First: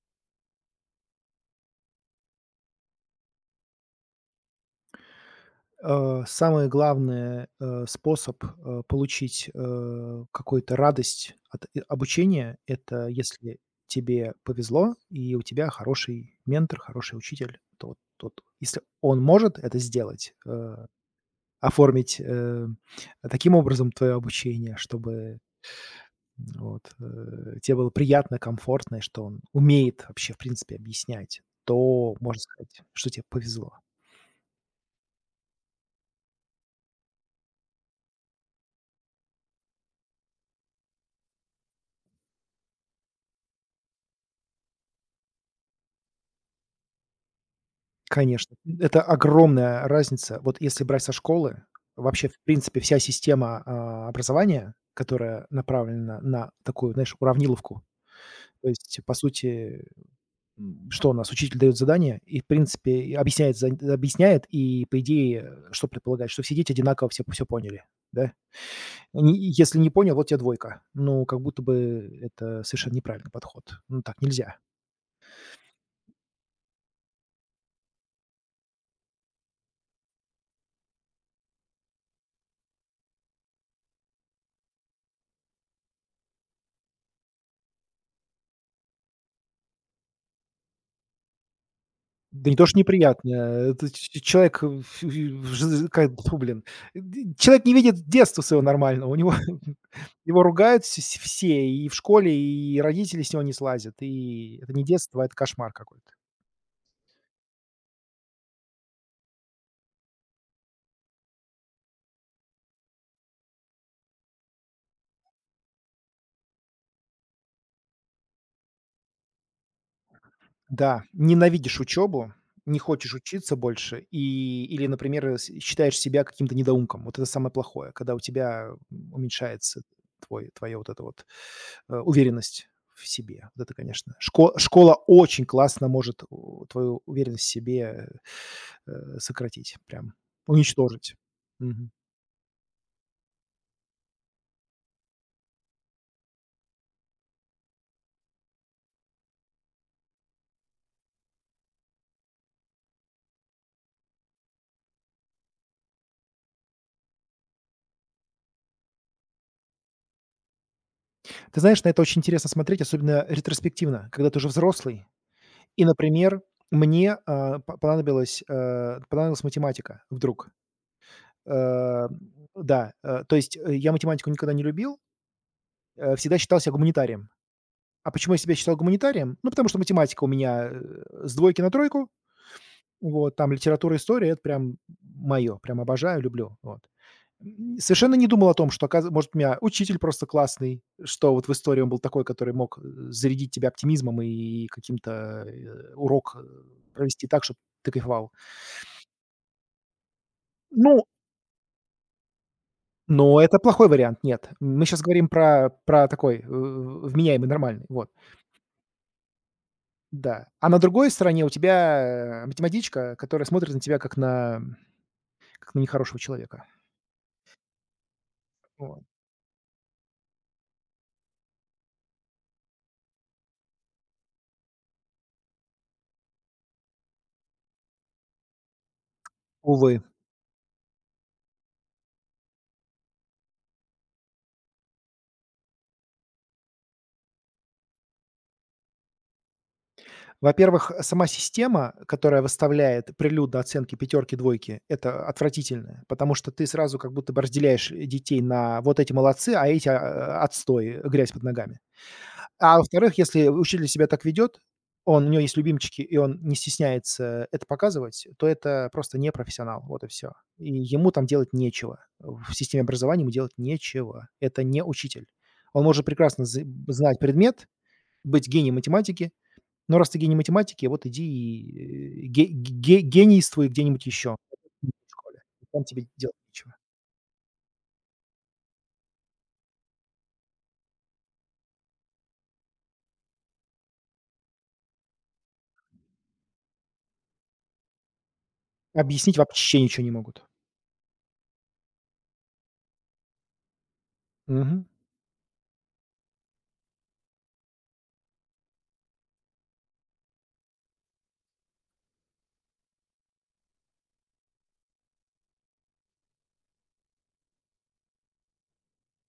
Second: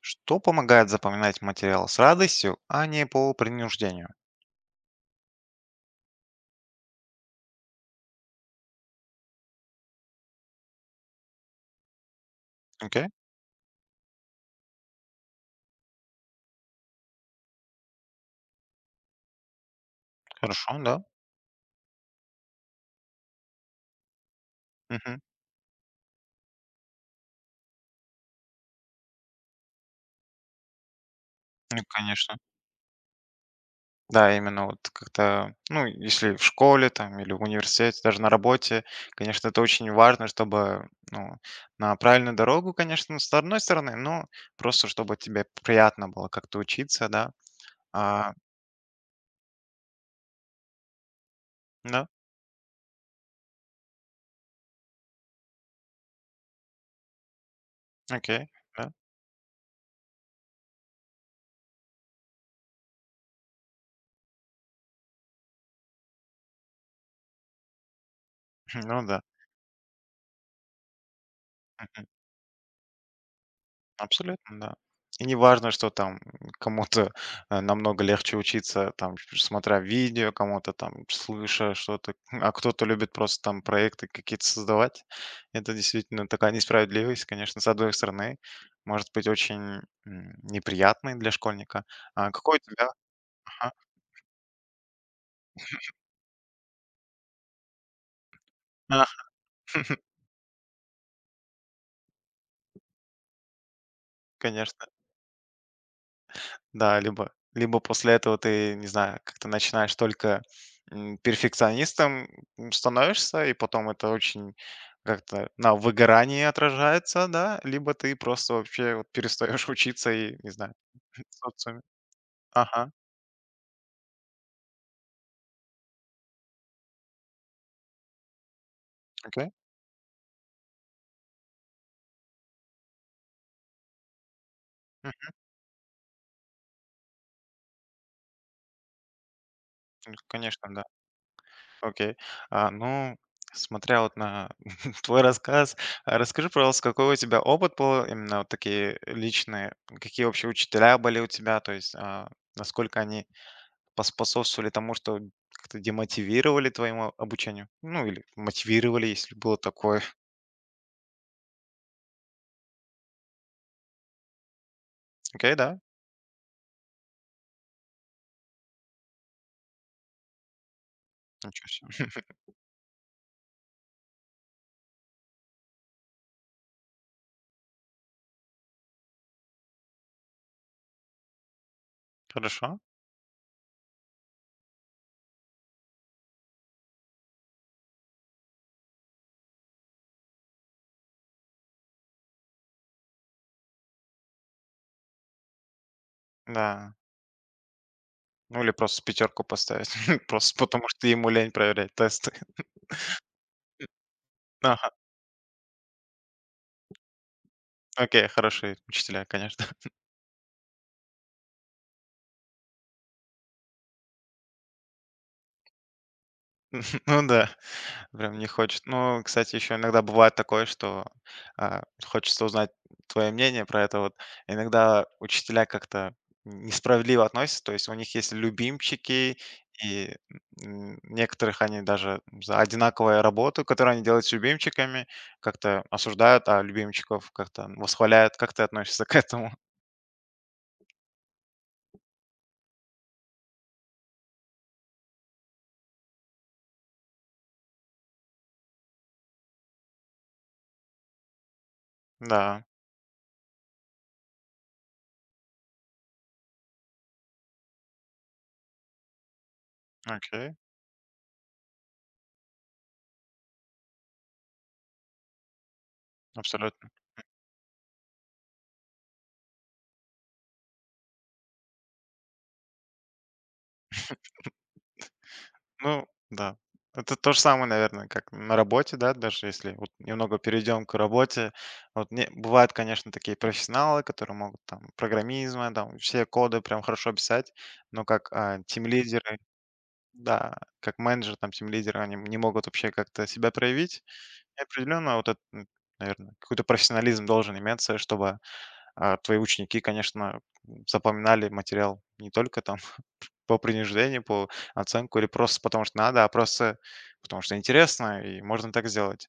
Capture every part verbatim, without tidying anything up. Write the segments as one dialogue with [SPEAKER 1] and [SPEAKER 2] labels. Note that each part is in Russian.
[SPEAKER 1] Что помогает запоминать материал с радостью, а не по принуждению?
[SPEAKER 2] Э, самое главное, э, способ, э, получить, э, какую-то радость от и обучения — это
[SPEAKER 1] Окей,
[SPEAKER 2] если тебе повезло и у тебя хороший ментор, хороший учитель. То вот тот, если он может это сделать,
[SPEAKER 1] хорошо,
[SPEAKER 2] э,
[SPEAKER 1] да.
[SPEAKER 2] оформить, э, таким образом твое обучение, чтобы,
[SPEAKER 1] Мгм.
[SPEAKER 2] м, вот, э, те было приятно, комфортно, и что он умеет вообще, в принципе, объяснять,
[SPEAKER 1] Ну,
[SPEAKER 2] то
[SPEAKER 1] конечно.
[SPEAKER 2] можно сказать, что тебе повезло.
[SPEAKER 1] Да, именно вот как-то, ну, если в школе там или в университете, даже на работе, конечно, это очень важно, чтобы, ну, на правильную дорогу, конечно, с одной стороны, но просто чтобы тебе приятно было как-то учиться, да. А,
[SPEAKER 2] Конечно, это огромная разница. Вот если брать со школы,
[SPEAKER 1] да,
[SPEAKER 2] вообще, в принципе, вся система, а, образования, которая направлена на такую, знаешь, уравниловку.
[SPEAKER 1] окей,
[SPEAKER 2] То
[SPEAKER 1] да,
[SPEAKER 2] есть, по сути, м, что у нас? Учитель дает задание и, в принципе, и объясняет зад объясняет, и, по идее, что предполагает? Что все дети одинаково все все поняли, да?
[SPEAKER 1] ну да.
[SPEAKER 2] Ни если не понял, вот тебе двойка. Ну, как будто бы это совершенно неправильный подход. Ну, так нельзя.
[SPEAKER 1] Абсолютно, да. И не важно, что там кому-то э, намного легче учиться, там, ш- смотря видео, кому-то там, слыша что-то, а кто-то любит просто там проекты какие-то создавать. Это действительно такая несправедливость, конечно, с одной стороны, может быть очень м, неприятной для школьника. А
[SPEAKER 2] Да не
[SPEAKER 1] какой у
[SPEAKER 2] то, что
[SPEAKER 1] тебя?
[SPEAKER 2] неприятно,
[SPEAKER 1] Ага.
[SPEAKER 2] это ч человек, э, ф в ж как, тьфу, блин, д человек не видит детства своего
[SPEAKER 1] А,
[SPEAKER 2] нормального, у него его ругают вс вс- все, и в школе, и родители с него не слазят, и это не
[SPEAKER 1] Конечно.
[SPEAKER 2] детство, а это кошмар какой-то.
[SPEAKER 1] Да, либо либо после этого ты, не знаю, как-то начинаешь только, м, перфекционистом, м, становишься, и потом это очень как-то на выгорании отражается, да, либо ты просто вообще вот перестаешь учиться и, не знаю,
[SPEAKER 2] Да,
[SPEAKER 1] в
[SPEAKER 2] ненавидишь
[SPEAKER 1] социуме.
[SPEAKER 2] учебу, не
[SPEAKER 1] Ага,
[SPEAKER 2] хочешь учиться больше и или, например, э, с считаешь себя каким-то недоумком. Вот это самое плохое, когда у тебя м,
[SPEAKER 1] окей.
[SPEAKER 2] уменьшается твой твоя вот эта вот, э, уверенность в себе. Вот это, конечно. Шко школа
[SPEAKER 1] Мгм.
[SPEAKER 2] очень классно может у твою уверенность в себе, э, э, сократить, прям
[SPEAKER 1] Ну, конечно, да.
[SPEAKER 2] уничтожить. Мгм.
[SPEAKER 1] Окей. А, ну, смотря вот на твой рассказ, а расскажи, пожалуйста, какой у тебя опыт был, именно вот такие личные, какие вообще учителя были у тебя, то есть, а, насколько они поспособствовали тому, что как-то демотивировали твоему обучению? Ну, или мотивировали, если было такое.
[SPEAKER 2] Ты знаешь, на это очень интересно смотреть, особенно ретроспективно, когда ты уже взрослый.
[SPEAKER 1] Окей, да?
[SPEAKER 2] И, например, мне, а, по понадобилось, э, понадобилась математика вдруг.
[SPEAKER 1] Ничего
[SPEAKER 2] Э,
[SPEAKER 1] себе.
[SPEAKER 2] да, э, то есть, э, я математику никогда не любил, э, всегда считал себя гуманитарием. А почему я себя считал гуманитарием? Ну, потому что математика у меня, э, с двойки на тройку.
[SPEAKER 1] Хорошо.
[SPEAKER 2] Вот, там литература, история — это прям мое, прям обожаю, люблю, вот. М, совершенно не думал о том, что, оказы может, у меня учитель просто классный, что вот в истории он был такой, который мог, э, зарядить тебя оптимизмом и каким-то, э, урок, э,
[SPEAKER 1] Да.
[SPEAKER 2] провести так, чтобы ты кайфовал.
[SPEAKER 1] Ну, или просто пятерку поставить. Просто потому,
[SPEAKER 2] Ну,
[SPEAKER 1] что ему лень проверять тесты.
[SPEAKER 2] но это плохой вариант, нет. Мы
[SPEAKER 1] Ага.
[SPEAKER 2] сейчас говорим про про такой, э, вменяемый, нормальный, вот,
[SPEAKER 1] Окей, хорошие учителя, конечно.
[SPEAKER 2] да. А на другой стороне у тебя, э, математичка, которая смотрит на тебя как на как на нехорошего человека.
[SPEAKER 1] Ну да, прям не хочет.
[SPEAKER 2] Вот.
[SPEAKER 1] Ну, кстати, еще иногда бывает такое, что а, хочется узнать твое мнение про это. Вот иногда учителя как-то несправедливо относятся, то есть у них есть любимчики,
[SPEAKER 2] Увы.
[SPEAKER 1] и м, некоторых они даже за одинаковую работу, которую они делают с любимчиками, как-то осуждают, а любимчиков как-то восхваляют. Как ты относишься к этому?
[SPEAKER 2] Во-первых, сама система, которая выставляет прилюдно оценки пятерки, двойки — это отвратительно, потому что ты сразу как будто бы разделяешь детей на вот эти молодцы, а эти, а, отстой, грязь под ногами.
[SPEAKER 1] Да,
[SPEAKER 2] А во-вторых, если учитель себя так ведет, он у него есть любимчики, и он не стесняется это показывать, то это просто не профессионал. Вот и все.
[SPEAKER 1] окей,
[SPEAKER 2] И ему там делать нечего. В системе образования ему делать нечего. Это не учитель. Он может прекрасно з
[SPEAKER 1] абсолютно.
[SPEAKER 2] знать предмет, быть гением математики, но раз ты гений математики, вот иди и, э, ге ге генийствуй где-нибудь еще. В школе. Там тебе
[SPEAKER 1] Ну
[SPEAKER 2] делать
[SPEAKER 1] да.
[SPEAKER 2] нечего.
[SPEAKER 1] Это то же самое, наверное, как на работе, да, даже если вот немного перейдем к работе. Вот не, бывают, конечно, такие профессионалы, которые могут там программизма, там все коды прям хорошо писать, но как а,
[SPEAKER 2] Объяснить
[SPEAKER 1] тимлидеры,
[SPEAKER 2] вообще ничего не могут.
[SPEAKER 1] да, как менеджер, там тимлидеры, они не могут вообще как-то себя проявить. И
[SPEAKER 2] Мгм.
[SPEAKER 1] определенно вот это, наверное, какой-то профессионализм должен иметься, чтобы а, твои ученики, конечно, запоминали материал не только там по принуждению, по оценку или просто потому что надо, а просто потому что интересно, и можно так сделать.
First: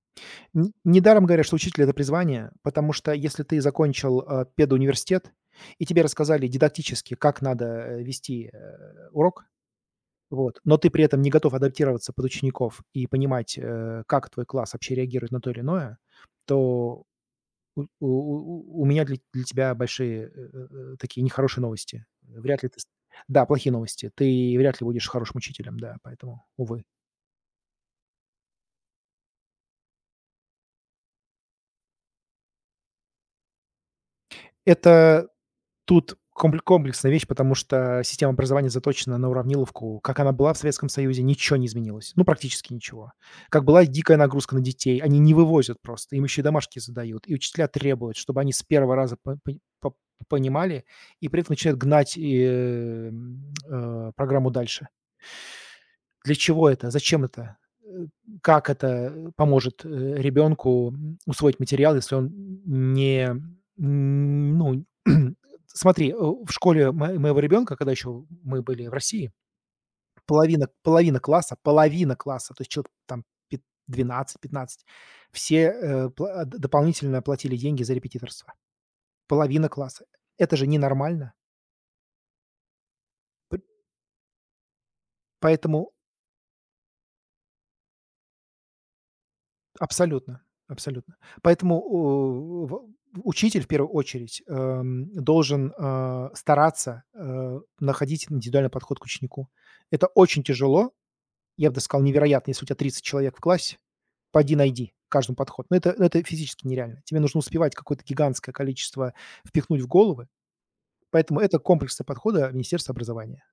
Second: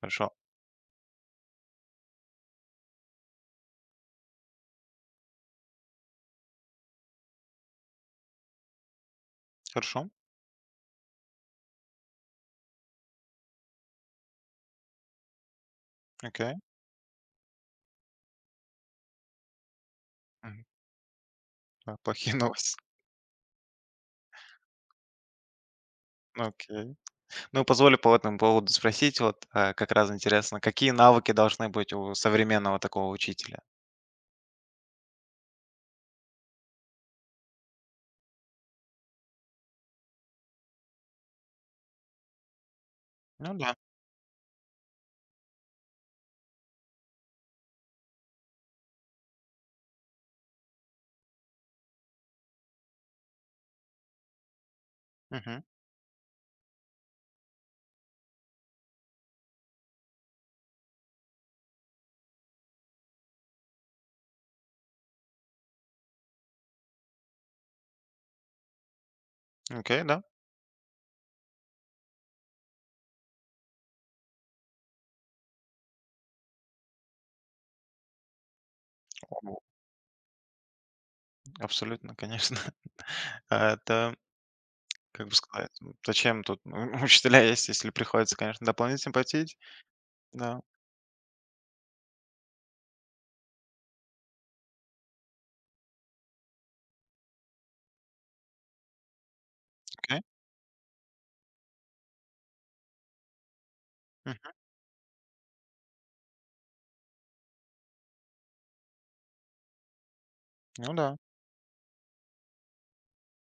[SPEAKER 1] Хорошо.
[SPEAKER 2] Н Недаром говорят, что учитель — это призвание, потому что если ты закончил, э, педуниверситет и тебе рассказали дидактически, как надо, э, вести, э, урок,
[SPEAKER 1] Хорошо.
[SPEAKER 2] вот, но ты при этом не готов адаптироваться под учеников и понимать, э, как твой класс вообще реагирует на то или иное,
[SPEAKER 1] Окей.
[SPEAKER 2] то у у у у меня для для тебя большие, э
[SPEAKER 1] Мгм.
[SPEAKER 2] э э, такие нехорошие
[SPEAKER 1] Да,
[SPEAKER 2] новости.
[SPEAKER 1] плохие
[SPEAKER 2] Вряд ли
[SPEAKER 1] новости.
[SPEAKER 2] ты с Да, плохие новости. Ты вряд ли будешь хорошим учителем, да, поэтому,
[SPEAKER 1] Ну,
[SPEAKER 2] увы.
[SPEAKER 1] окей. Ну, позволь по этому поводу спросить, вот э, как раз интересно, какие навыки должны быть у современного такого учителя?
[SPEAKER 2] Это, Тут компле комплексная вещь, потому что система образования заточена на уравниловку. Как она была в Советском Союзе, ничего не изменилось. Ну, практически ничего.
[SPEAKER 1] Ну
[SPEAKER 2] Как
[SPEAKER 1] да.
[SPEAKER 2] была дикая нагрузка на детей, они не вывозят просто, им еще и домашки задают, и учителя требуют, чтобы они с первого раза по пон по понимали, и при этом начинают гнать и, э, м, э, программу дальше.
[SPEAKER 1] Мгм.
[SPEAKER 2] Для чего это? Зачем это? Э, как это, э, поможет, э, ребенку, м, усвоить материал, если он не, м, ну, смотри, э, в школе мо моего ребенка, когда еще мы были в России,
[SPEAKER 1] Окей, да.
[SPEAKER 2] половина половина класса, половина класса, то есть человек там пят двенадцать пятнадцать, все, э, пла д дополнительно платили деньги за репетиторство.
[SPEAKER 1] О,
[SPEAKER 2] Половина класса. Это же ненормально.
[SPEAKER 1] абсолютно, конечно.
[SPEAKER 2] П
[SPEAKER 1] А это, как бы сказать,
[SPEAKER 2] поэтому
[SPEAKER 1] м, зачем тут учителя есть, если приходится, конечно, дополнительно платить?
[SPEAKER 2] Абсолютно,
[SPEAKER 1] Да.
[SPEAKER 2] абсолютно. Поэтому у в учитель в первую очередь, эм, должен, а, стараться, э, находить индивидуальный подход к ученику. Это
[SPEAKER 1] Окей.
[SPEAKER 2] очень тяжело, я бы даже сказал, невероятно. Если у тебя тридцать человек в классе,
[SPEAKER 1] Мгм.
[SPEAKER 2] пойди найди каждому подход. Но это это физически нереально. Тебе нужно успевать какое-то гигантское количество впихнуть в головы,
[SPEAKER 1] Ну да.
[SPEAKER 2] поэтому это комплексная подхода Министерства образования.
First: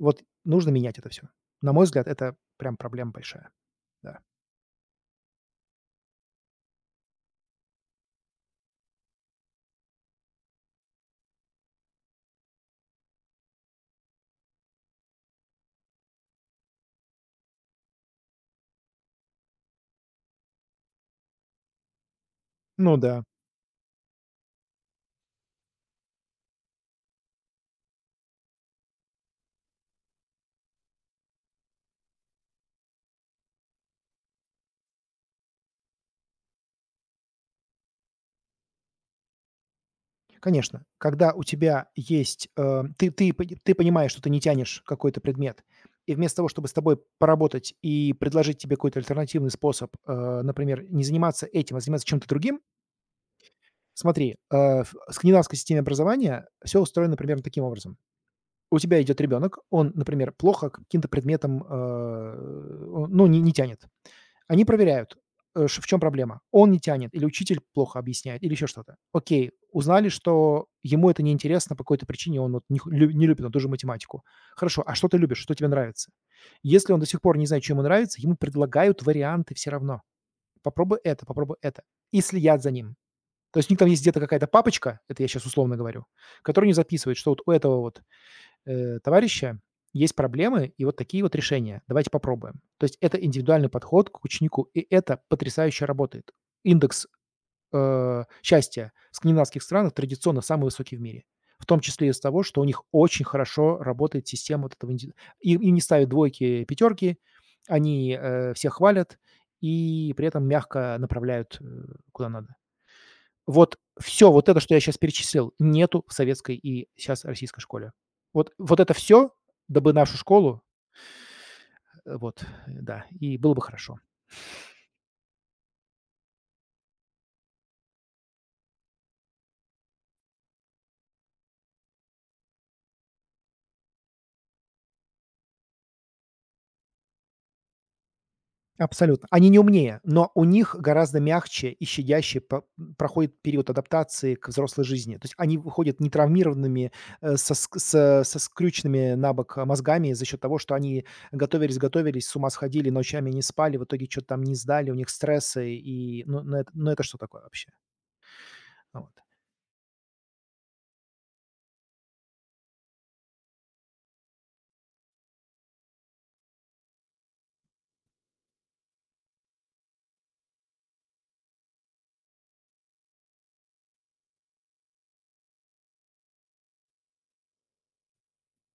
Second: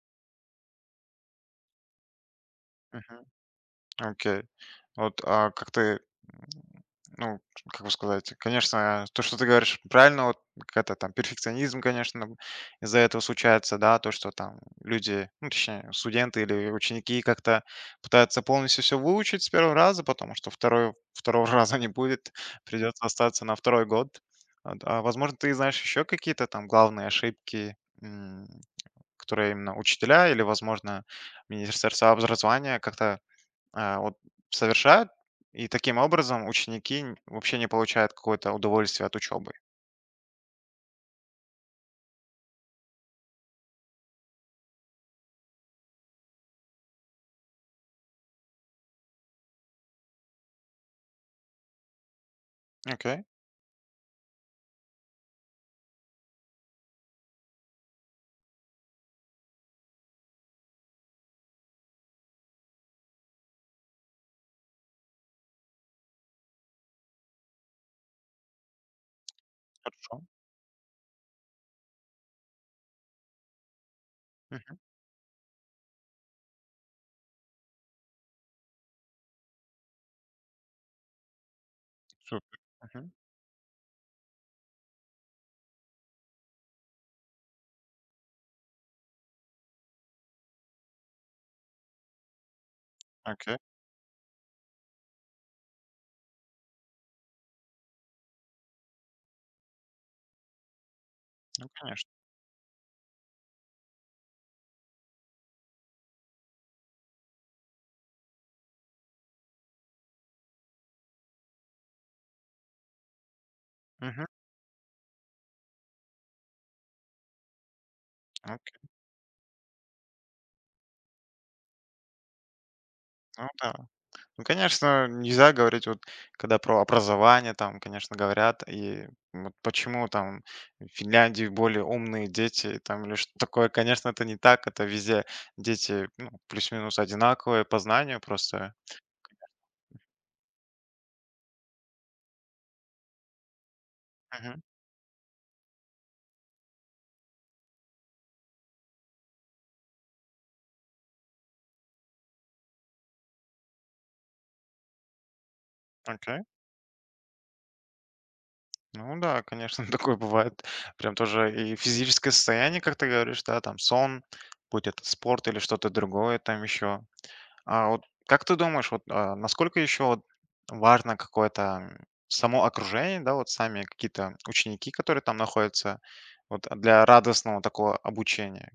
[SPEAKER 2] Вот нужно менять это все. На мой взгляд, это прям проблема
[SPEAKER 1] Мгм.
[SPEAKER 2] большая. Да.
[SPEAKER 1] Окей. Вот, а как ты, м, ну, как бы сказать, конечно, то, что ты говоришь, правильно, вот какая-то там перфекционизм, конечно, б- из-за этого случается, да, то, что там люди, ну, точнее, студенты или ученики как-то пытаются полностью все выучить с первого раза, потому что второй, второго раза не будет,
[SPEAKER 2] Ну
[SPEAKER 1] придется
[SPEAKER 2] да.
[SPEAKER 1] остаться на второй год. Вот, а, возможно, ты знаешь еще какие-то там главные ошибки, м, которые именно учителя или, возможно, Министерство образования как-то а, вот совершают, и таким образом ученики н- вообще не получают какое-то удовольствие от учебы.
[SPEAKER 2] Конечно, когда у тебя есть, э, ты ты пони ты понимаешь, что ты не тянешь какой-то предмет, и вместо того, чтобы с тобой поработать и предложить тебе какой-то альтернативный способ, э, например, не заниматься этим, а заниматься чем-то другим,
[SPEAKER 1] Окей,
[SPEAKER 2] смотри, э, в скандинавской системе образования все устроено примерно таким образом. У тебя идет ребенок, он, например, плохо к каким-то предметам, э, он, ну, не не тянет. Они проверяют, э, ш в чем проблема. Он не тянет или учитель плохо объясняет, или еще что-то. Окей, узнали,
[SPEAKER 1] хорошо.
[SPEAKER 2] что ему это неинтересно по какой-то причине, он вот не хо лю не любит он ту же математику.
[SPEAKER 1] Мгм.
[SPEAKER 2] Хорошо, а что ты любишь, что тебе нравится? Если он до сих пор не знает, что ему нравится, ему предлагают варианты все равно. Попробуй это, попробуй это. И
[SPEAKER 1] Супер.
[SPEAKER 2] следят за ним.
[SPEAKER 1] Мгм.
[SPEAKER 2] То есть у них там есть где-то какая-то папочка, это я сейчас условно говорю, которая не записывает, что вот у этого вот э, товарища, есть проблемы и вот такие вот решения. Давайте попробуем. То есть это
[SPEAKER 1] Окей,
[SPEAKER 2] индивидуальный подход к ученику, и это потрясающе работает. Индекс э, счастья в скандинавских странах традиционно самый высокий в мире. В
[SPEAKER 1] ну,
[SPEAKER 2] том числе
[SPEAKER 1] конечно.
[SPEAKER 2] из за того, что у них очень хорошо работает система вот этого. инди- Им, им не ставят двойки, пятерки, они э, всех хвалят и при этом мягко направляют э, куда надо. Вот
[SPEAKER 1] Мгм.
[SPEAKER 2] все, вот это, что я сейчас перечислил, нету в советской и сейчас российской школе. Вот вот
[SPEAKER 1] Окей.
[SPEAKER 2] это всё, дабы нашу школу, э, вот, э, да, и
[SPEAKER 1] Ну
[SPEAKER 2] было бы
[SPEAKER 1] да.
[SPEAKER 2] хорошо.
[SPEAKER 1] Ну, конечно, нельзя говорить, вот когда про образование там, конечно, говорят, и вот почему там в Финляндии более умные дети там или что такое, конечно, это не так, это везде дети ну, плюс-минус одинаковые по знанию просто.
[SPEAKER 2] Абсолютно. Они не умнее, но у них гораздо мягче и щадяще по проходит период адаптации к
[SPEAKER 1] Мгм.
[SPEAKER 2] взрослой жизни. То есть они выходят нетравмированными, э, со ск со со скрюченными набок мозгами за счет того, что они готовились готовились, с ума сходили, ночами не спали, в итоге что то там не сдали, у них стрессы и
[SPEAKER 1] Окей.
[SPEAKER 2] ну ну это ну это что такое вообще? Вот.
[SPEAKER 1] Ну да, конечно, такое бывает. Прям тоже и физическое состояние, как ты говоришь, да, там сон, будь это спорт или что-то другое там еще. А вот как ты думаешь, вот а, насколько еще вот важно какое-то м, само окружение, да, вот сами какие-то ученики, которые там находятся, вот а, для радостного такого обучения?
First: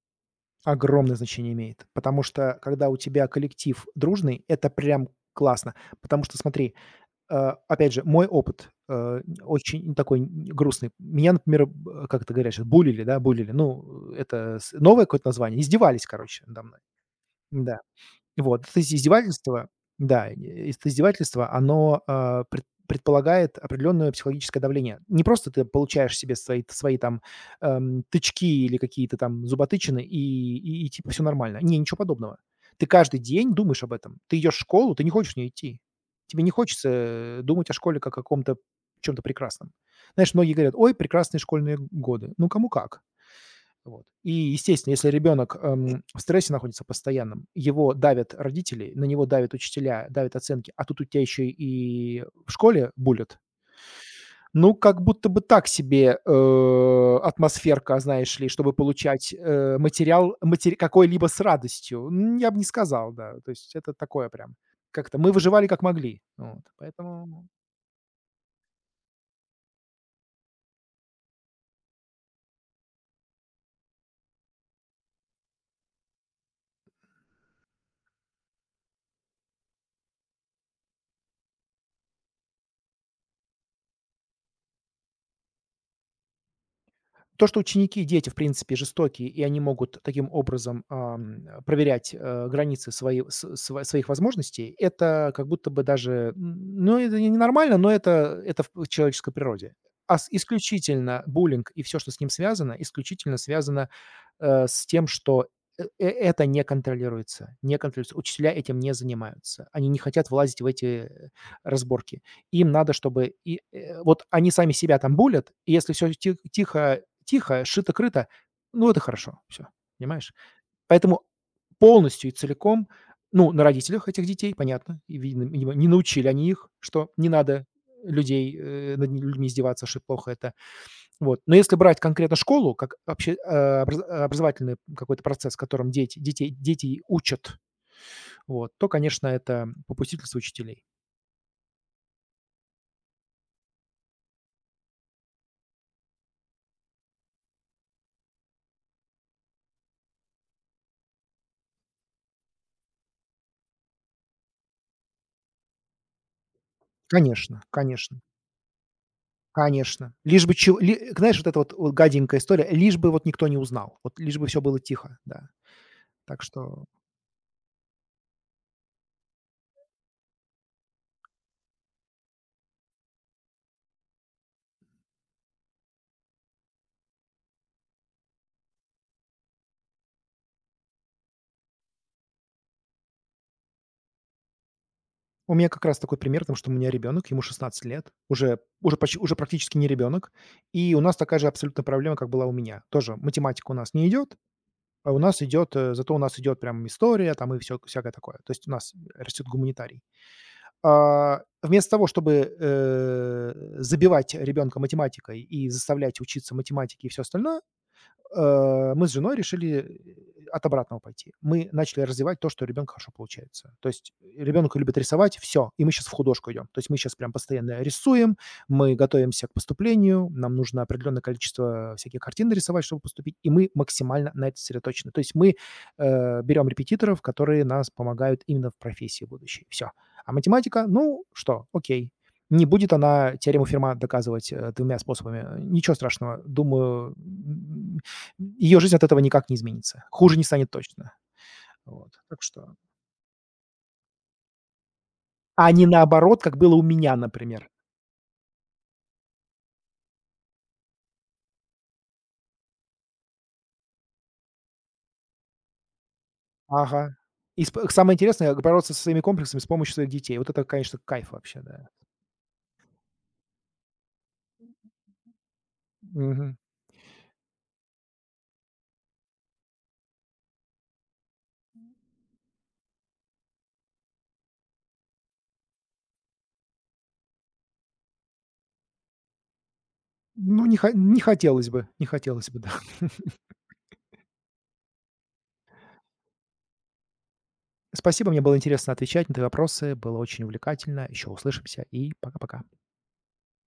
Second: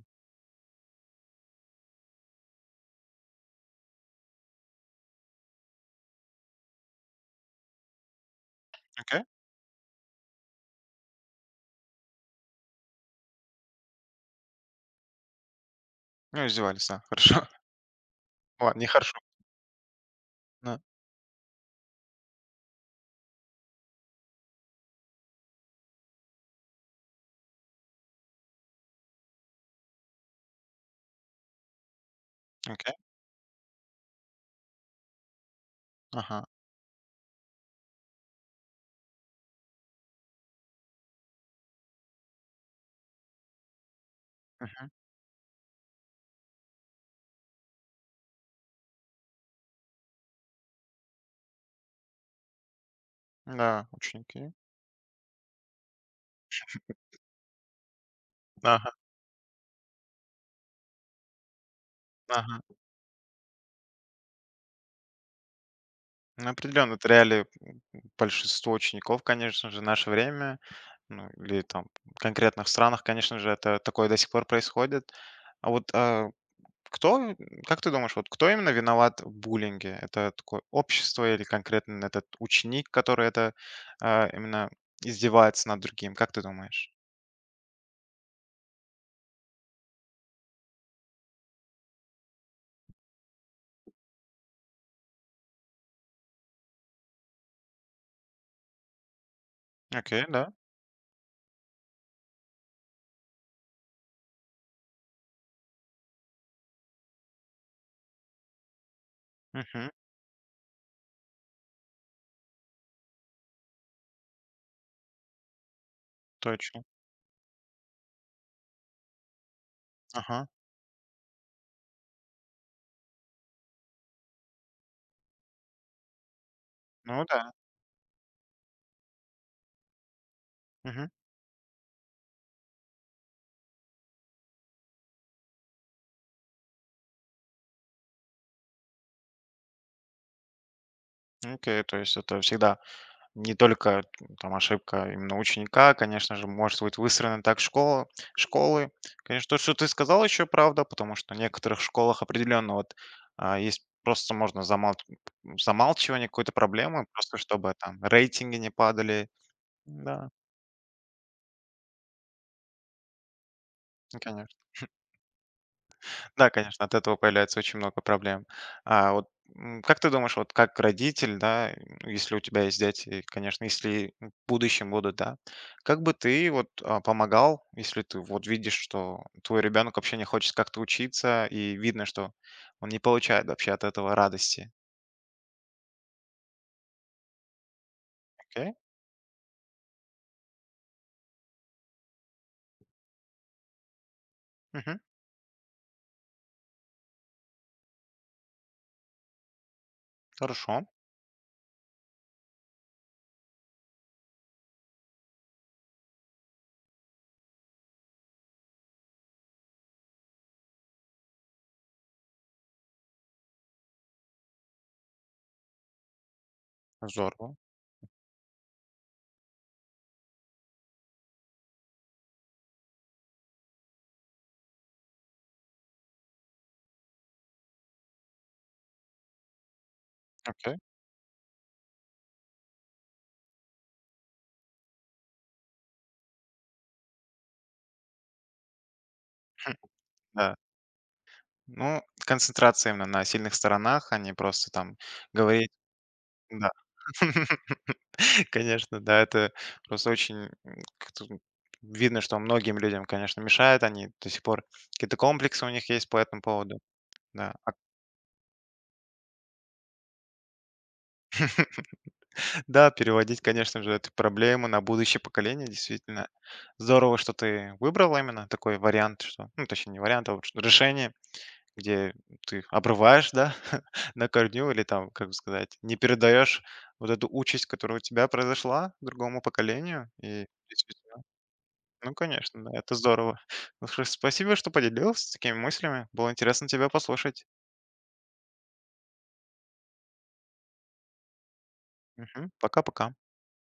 [SPEAKER 2] Огромное значение имеет, потому что, когда у тебя коллектив дружный, это прям классно. Потому что смотри, э, опять же, мой опыт, э,
[SPEAKER 1] Окей?
[SPEAKER 2] очень такой н грустный. Меня, например, б как это говорят щас, булили, да, булили. Ну, это с новое какое-то название. Издевались, короче,
[SPEAKER 1] Ну,
[SPEAKER 2] надо мной.
[SPEAKER 1] издевались, да, хорошо.
[SPEAKER 2] Да. Вот, это
[SPEAKER 1] Ладно,
[SPEAKER 2] из
[SPEAKER 1] нехорошо.
[SPEAKER 2] издевательство, да, и
[SPEAKER 1] Да.
[SPEAKER 2] это издевательство, оно, а, пред предполагает определенное психологическое давление. Не просто ты получаешь себе свои свои там, эм, тычки или какие-то там зуботычины и и и типа все нормально. Не, ничего подобного. Ты
[SPEAKER 1] Окей,
[SPEAKER 2] каждый день думаешь об этом. Ты идешь в школу, ты не хочешь в нее идти. Тебе
[SPEAKER 1] ага.
[SPEAKER 2] не хочется, э, думать о школе как о каком-то, чем то прекрасном. Знаешь, многие говорят: «Ой, прекрасные школьные годы». Ну, кому как. Вот. И,
[SPEAKER 1] Мгм.
[SPEAKER 2] естественно, если ребенок, эм, в стрессе находится постоянном, его давят родители, на него давят учителя, давят оценки, а тут у тебя еще и в школе булят.
[SPEAKER 1] Да, ученики.
[SPEAKER 2] Ну, как будто бы так себе, э, атмосферка, знаешь ли, чтобы
[SPEAKER 1] Ага,
[SPEAKER 2] получать, э, материал матери какой-либо с радостью. М, я бы
[SPEAKER 1] ага.
[SPEAKER 2] не сказал, да. То есть это такое прям как-то мы выживали как могли.
[SPEAKER 1] Ну,
[SPEAKER 2] Вот,
[SPEAKER 1] определенно, это
[SPEAKER 2] поэтому.
[SPEAKER 1] реалии большинство учеников, конечно же, в наше время, ну, или там в конкретных странах, конечно же, это такое до сих пор происходит. А вот а, кто, как ты думаешь, вот кто именно виноват в буллинге? Это такое общество или конкретно этот ученик, который это а, именно издевается над другим? Как ты думаешь?
[SPEAKER 2] То, что ученики и дети, в принципе, жестокие, и они могут таким образом, ам, э, проверять, э, границы свои с св своих возможностей, это как будто бы даже, н ну, это не нормально, но это это в человеческой природе. А
[SPEAKER 1] Окей,
[SPEAKER 2] с
[SPEAKER 1] да.
[SPEAKER 2] исключительно буллинг и все, что с ним связано, исключительно связано, э, с тем, что э э это не контролируется, не контролируется. Учителя этим не занимаются. Они
[SPEAKER 1] Мгм.
[SPEAKER 2] не хотят влазить в эти э, разборки. Им надо, чтобы и, э, вот они сами себя там булят, и если все
[SPEAKER 1] Точно.
[SPEAKER 2] тихо тихо, шито-крыто, ну, это хорошо, все, понимаешь?
[SPEAKER 1] Ага.
[SPEAKER 2] Поэтому полностью и целиком, ну, на родителях этих детей, понятно, и видно, видимо, не научили они их, что
[SPEAKER 1] Ну
[SPEAKER 2] не
[SPEAKER 1] да.
[SPEAKER 2] надо людей, э, над людьми издеваться, что плохо это.
[SPEAKER 1] Мгм.
[SPEAKER 2] Вот. Но если брать конкретно школу как вообще э, образ э, образовательный какой-то процесс, в котором дети детей детей учат, вот, то, конечно, это попустительство учителей.
[SPEAKER 1] Окей, то есть это всегда не только там ошибка именно ученика, конечно же, может быть выстроена так школа, школы. Конечно, то, что ты сказал, еще правда, потому что в некоторых школах определенно вот а, есть просто можно замал- замалчивание какой-то проблемы, просто
[SPEAKER 2] Конечно,
[SPEAKER 1] чтобы там
[SPEAKER 2] конечно.
[SPEAKER 1] рейтинги не падали.
[SPEAKER 2] Конечно.
[SPEAKER 1] Да,
[SPEAKER 2] Лишь бы чего ли знаешь, вот эта вот вот гаденькая история, лишь бы вот никто не узнал, вот
[SPEAKER 1] ну,
[SPEAKER 2] лишь бы
[SPEAKER 1] конечно.
[SPEAKER 2] все было тихо, да. Так
[SPEAKER 1] Да,
[SPEAKER 2] что
[SPEAKER 1] конечно, от этого появляется очень много проблем. А вот м, как ты думаешь, вот как родитель, да, м, если у тебя есть дети, конечно, если в будущем будут, да, как бы ты вот а, помогал, если ты вот видишь, что твой ребенок вообще не хочет как-то учиться, и видно, что он не получает вообще от этого радости.
[SPEAKER 2] у меня как раз такой пример, потому что у меня ребенок, ему шестнадцать лет, уже
[SPEAKER 1] Окей,
[SPEAKER 2] уже почти уже практически не ребенок, и у нас такая же абсолютно проблема, как была у меня. Тоже математика у нас не идет,
[SPEAKER 1] мгм,
[SPEAKER 2] а у нас идет, э, зато у нас идет прям история там и все всякое такое. То есть у нас растет гуманитарий.
[SPEAKER 1] хорошо,
[SPEAKER 2] А, вместо того, чтобы, э, забивать ребенка математикой и заставлять учиться математике и все остальное, э, мы с женой решили э, от обратного пойти. Мы начали развивать то, что у ребенка хорошо получается. То есть ребенок любит рисовать, все, и мы сейчас в художку идем. То есть мы сейчас прям
[SPEAKER 1] здорово,
[SPEAKER 2] постоянно рисуем, мы готовимся к поступлению, нам нужно определенное количество всяких картин нарисовать, чтобы поступить, и мы максимально на это сосредоточены. То есть мы э, берем репетиторов, которые нас помогают именно в профессии будущей. Все. А
[SPEAKER 1] окей,
[SPEAKER 2] математика, ну что, окей, не будет она теорему Ферма доказывать э, двумя способами. Ничего страшного. Думаю, м, ее жизнь от этого никак не
[SPEAKER 1] хм,
[SPEAKER 2] изменится. Хуже не
[SPEAKER 1] да.
[SPEAKER 2] станет точно.
[SPEAKER 1] Ну,
[SPEAKER 2] Вот. Так что
[SPEAKER 1] концентрация именно на сильных сторонах, а не просто там говорить.
[SPEAKER 2] а не наоборот, как
[SPEAKER 1] Да.
[SPEAKER 2] было у меня, например.
[SPEAKER 1] Конечно, да, это просто очень м, как-то видно, что многим людям, конечно, мешает. Они до сих пор какие-то комплексы у них есть по этому поводу.
[SPEAKER 2] Ага.
[SPEAKER 1] Да.
[SPEAKER 2] И
[SPEAKER 1] А,
[SPEAKER 2] сп самое интересное, бороться со своими комплексами с помощью своих детей. Вот это, конечно, кайф вообще, да.
[SPEAKER 1] да, переводить, конечно же, эту проблему на будущее поколение. Действительно,
[SPEAKER 2] Мгм.
[SPEAKER 1] здорово, что ты выбрал именно такой вариант, что, ну, точнее, не вариант, а вот что — решение, где ты обрываешь, да, на корню или там, как бы сказать, не передаешь вот эту участь, которая у тебя произошла другому поколению. И
[SPEAKER 2] Ну, не хо не
[SPEAKER 1] действительно
[SPEAKER 2] хотелось бы, не
[SPEAKER 1] ну,
[SPEAKER 2] хотелось бы,
[SPEAKER 1] конечно,
[SPEAKER 2] да.
[SPEAKER 1] да, это здорово. Ну, слушай, спасибо, что поделилась такими мыслями. Было интересно тебя послушать.
[SPEAKER 2] Спасибо, мне было интересно отвечать на твои вопросы, было очень увлекательно. Еще услышимся и
[SPEAKER 1] Мгм.
[SPEAKER 2] пока-пока.
[SPEAKER 1] Пока-пока.